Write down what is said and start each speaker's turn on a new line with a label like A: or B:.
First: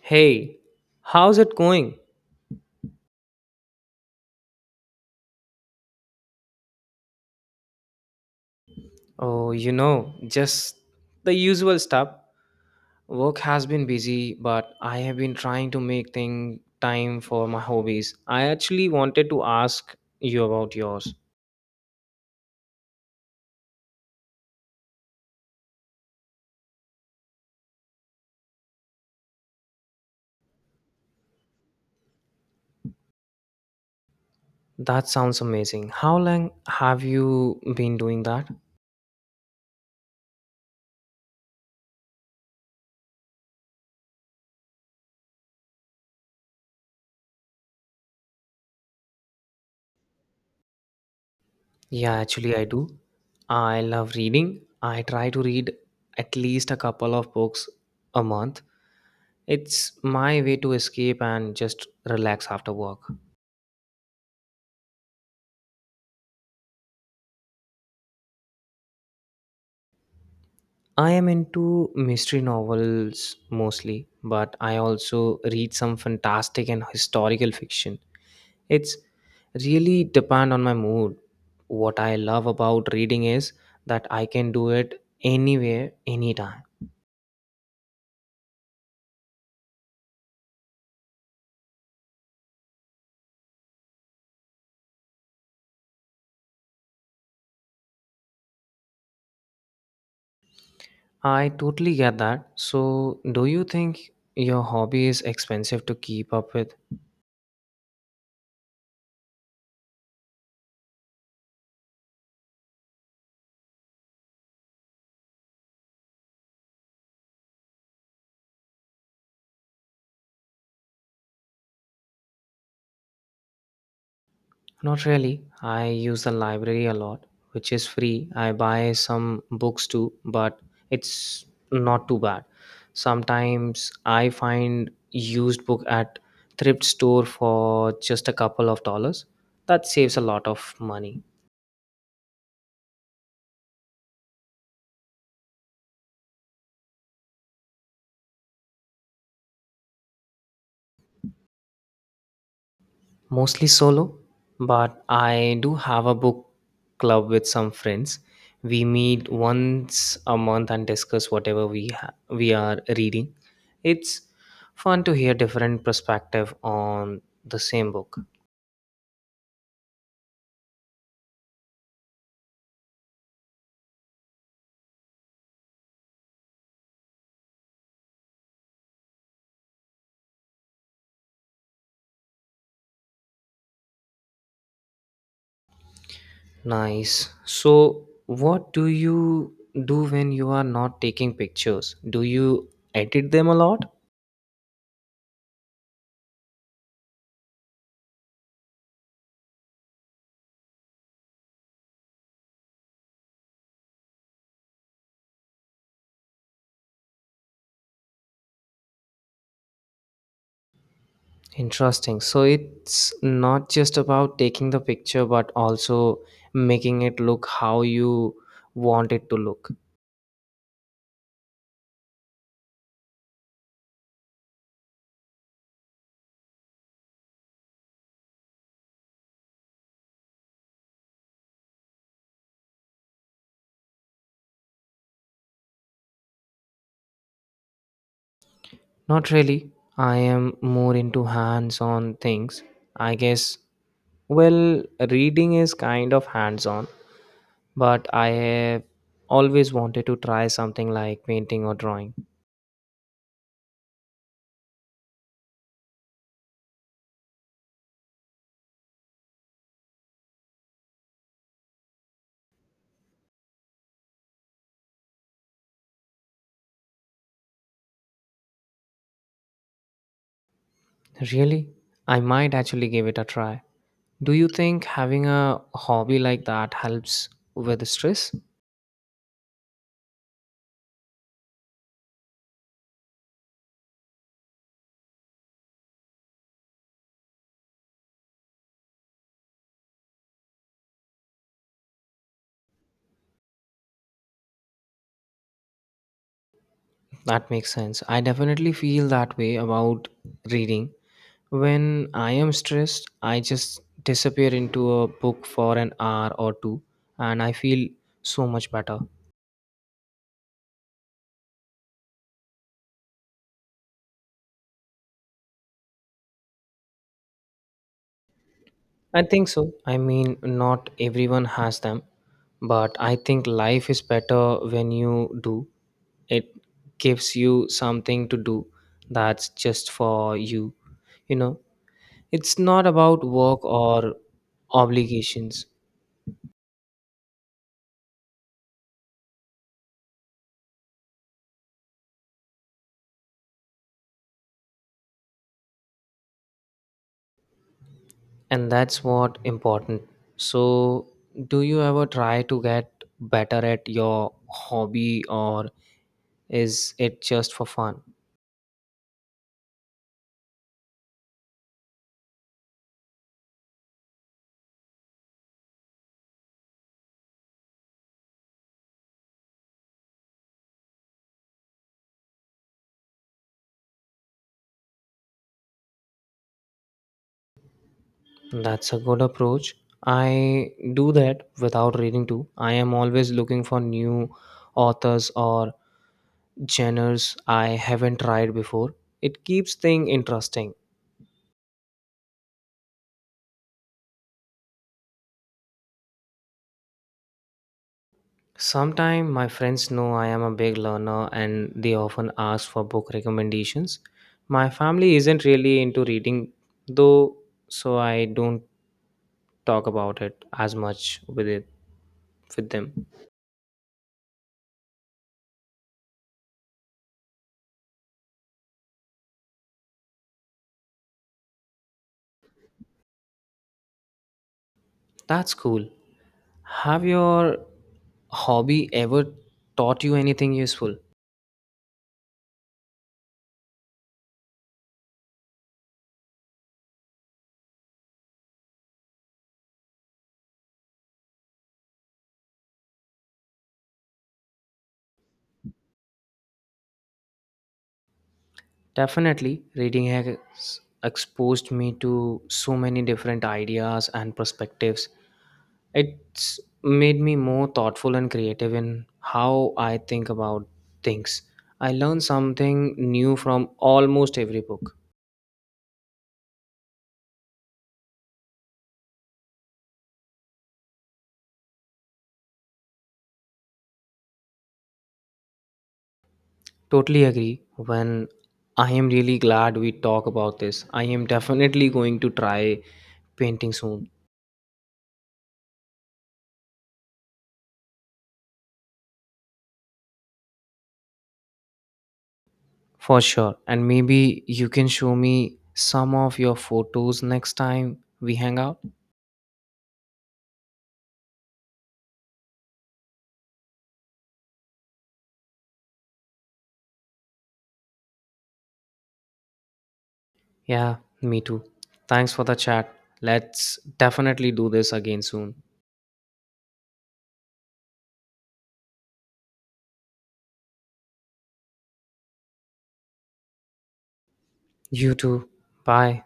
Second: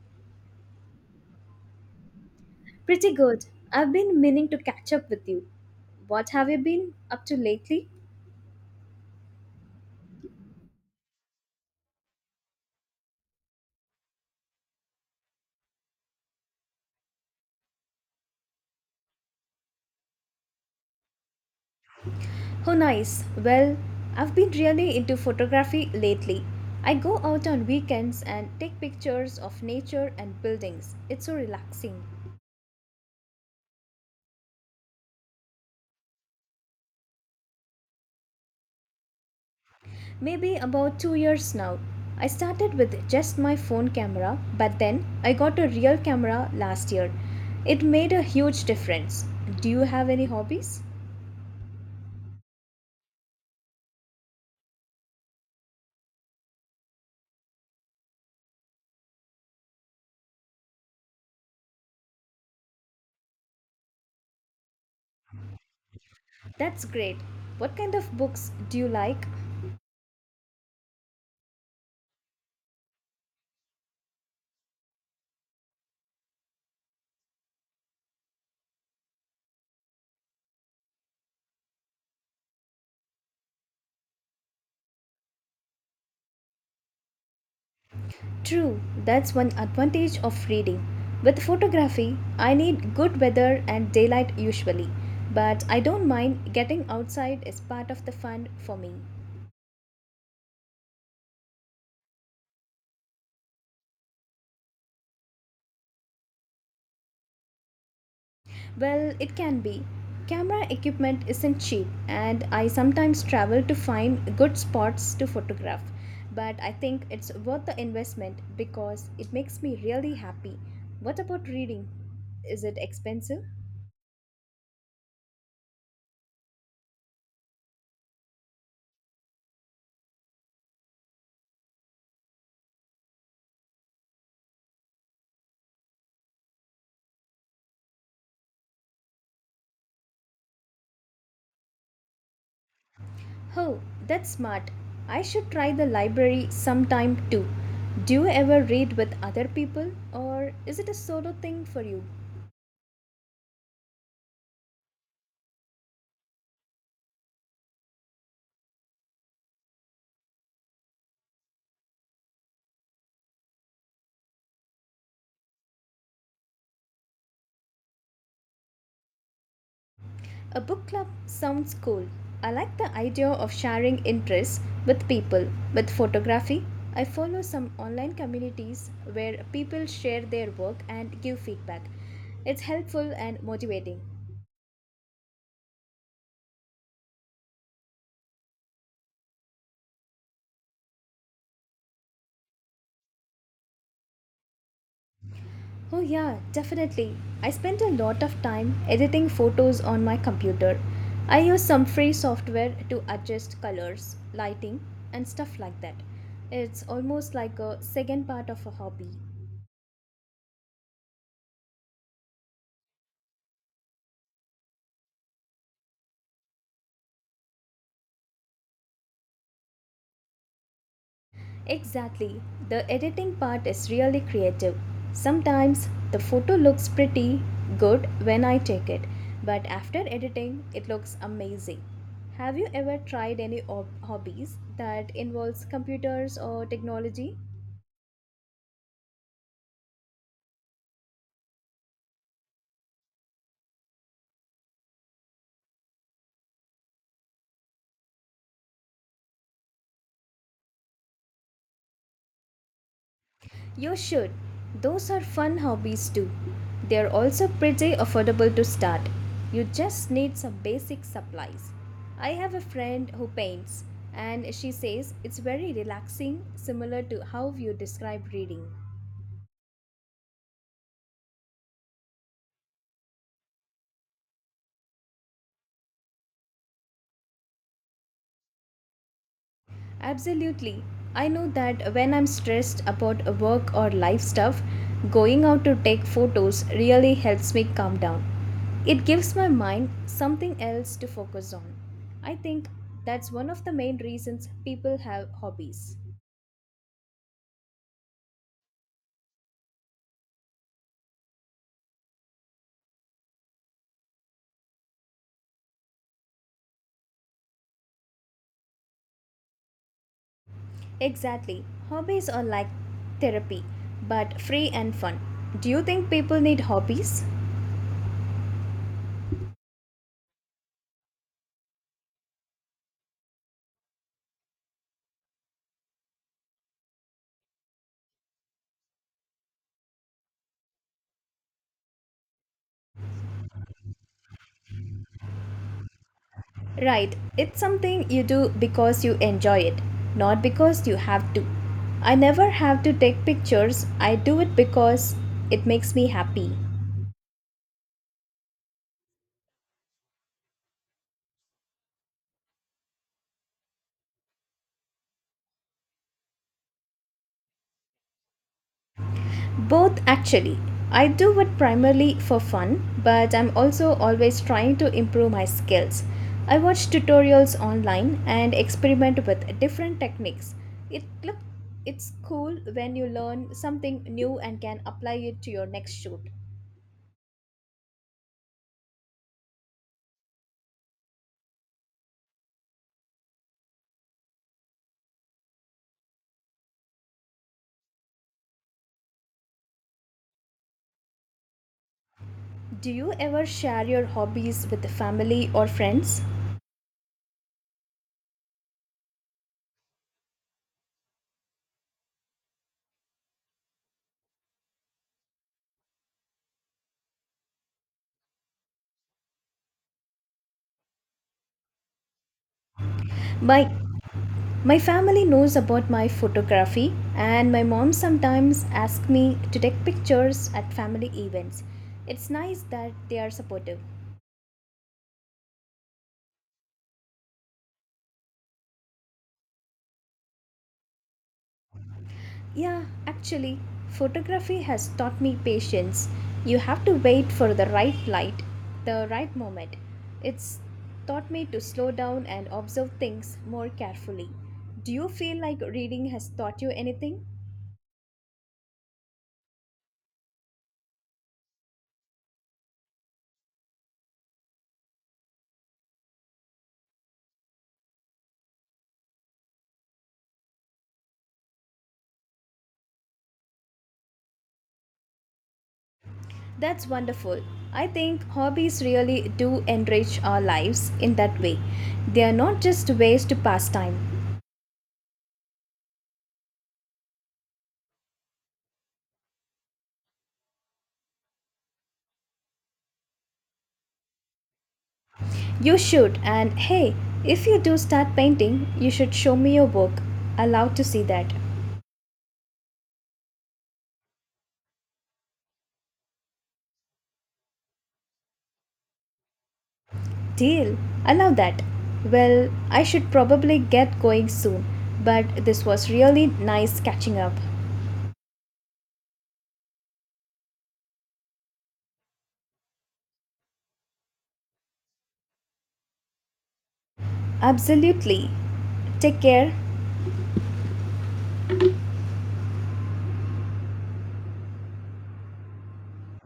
A: Hey, how's it going?
B: Pretty good. I've been meaning to catch up with you. What have you been up to lately?
A: Oh, you know, just the usual stuff. Work has been busy, but I have been trying to make thing time for my hobbies. I actually wanted to ask you about yours.
B: Oh, nice. Well, I've been really into photography lately. I go out on weekends and take pictures of nature and buildings. It's so relaxing.
A: That sounds amazing. How long have you been doing that?
B: Maybe about 2 years now. I started with just my phone camera, but then I got a real camera last year. It made a huge difference. Do you have any hobbies?
A: Yeah, actually I do. I love reading. I try to read at least a couple of books a month. It's my way to escape and just relax after work.
B: That's great. What kind of books do you like?
A: I am into mystery novels mostly, but I also read some fantastic and historical fiction. It's really depend on my mood. What I love about reading is that I can do it anywhere, anytime.
B: True, that's one advantage of reading. With photography, I need good weather and daylight usually, but I don't mind, getting outside is part of the fun for me.
A: I totally get that. So, do you think your hobby is expensive to keep up with?
B: Well, it can be. Camera equipment isn't cheap, and I sometimes travel to find good spots to photograph. But I think it's worth the investment because it makes me really happy. What about reading? Is it expensive?
A: Not really. I use the library a lot, which is free. I buy some books too, but it's not too bad. Sometimes I find used book at thrift store for just a couple of dollars. That saves a lot of money.
B: Oh, that's smart. I should try the library sometime too. Do you ever read with other people, or is it a solo thing for you?
A: Mostly solo, but I do have a book club with some friends. We meet once a month and discuss whatever we are reading. It's fun to hear different perspective on the same book.
B: A book club sounds cool. I like the idea of sharing interests with people. With photography, I follow some online communities where people share their work and give feedback. It's helpful and motivating.
A: Nice. So, what do you do when you are not taking pictures? Do you edit them a lot?
B: Oh, yeah, definitely. I spent a lot of time editing photos on my computer. I use some free software to adjust colors, lighting, and stuff like that. It's almost like a second part of a hobby.
A: Interesting. So it's not just about taking the picture, but also making it look how you want it to look.
B: Exactly. The editing part is really creative. Sometimes the photo looks pretty good when I take it, but after editing, it looks amazing. Have you ever tried any hobbies that involves computers or technology?
A: Not really. I am more into hands on things. I guess, well, reading is kind of hands on, but I have always wanted to try something like painting or drawing.
B: You should. Those are fun hobbies too. They're also pretty affordable to start. You just need some basic supplies. I have a friend who paints, and she says it's very relaxing, similar to how you describe reading.
A: Really? I might actually give it a try. Do you think having a hobby like that helps with stress?
B: Absolutely. I know that when I'm stressed about work or life stuff, going out to take photos really helps me calm down. It gives my mind something else to focus on. I think that's one of the main reasons people have hobbies.
A: That makes sense. I definitely feel that way about reading. When I am stressed, I just disappear into a book for an hour or two and I feel so much better.
B: Exactly. Hobbies are like therapy, but free and fun. Do you think people need hobbies?
A: I think so. I mean, not everyone has them, but I think life is better when you do. It gives you something to do that's just for you. You know, it's not about work or obligations,
B: Right, it's something you do because you enjoy it, not because you have to. I never have to take pictures, I do it because it makes me happy.
A: and that's what important. So, do you ever try to get better at your hobby, or is it just for fun?
B: Both actually. I do it primarily for fun, but I'm also always trying to improve my skills. I watch tutorials online and experiment with different techniques. It look it's cool when you learn something new and can apply it to your next shoot.
A: That's a good approach. I do that without reading too. I am always looking for new authors or genres I haven't tried before. It keeps things interesting.
B: Do you ever share your hobbies with the family or friends?
A: Sometimes my friends know I am a big learner and they often ask for book recommendations. My family isn't really into reading though, so I don't talk about it as much with them.
B: My my family knows about my photography and my mom sometimes asks me to take pictures at family events. It's nice that they are supportive.
A: That's cool. Have your hobby ever taught you anything useful?
B: Yeah, actually, photography has taught me patience. You have to wait for the right light, the right moment. It's taught me to slow down and observe things more carefully. Do you feel like reading has taught you anything?
A: Definitely, reading has exposed me to so many different ideas and perspectives. It's made me more thoughtful and creative in how I think about things. I learn something new from almost every book.
B: That's wonderful. I think hobbies really do enrich our lives in that way. They are not just ways to pass time.
A: Totally agree. When I am really glad we talk about this, I am definitely going to try painting soon,
B: You should, and hey, if you do start painting, you should show me your work. Allowed to see that.
A: for sure. And maybe you can show me some of your photos next time we hang out.
B: Deal. Allow that. Well, I should probably get going soon, but this was really nice catching up.
A: Yeah, me too. Thanks for the chat. Let's definitely do this again soon.
B: Absolutely. Take care.
A: You too. Bye.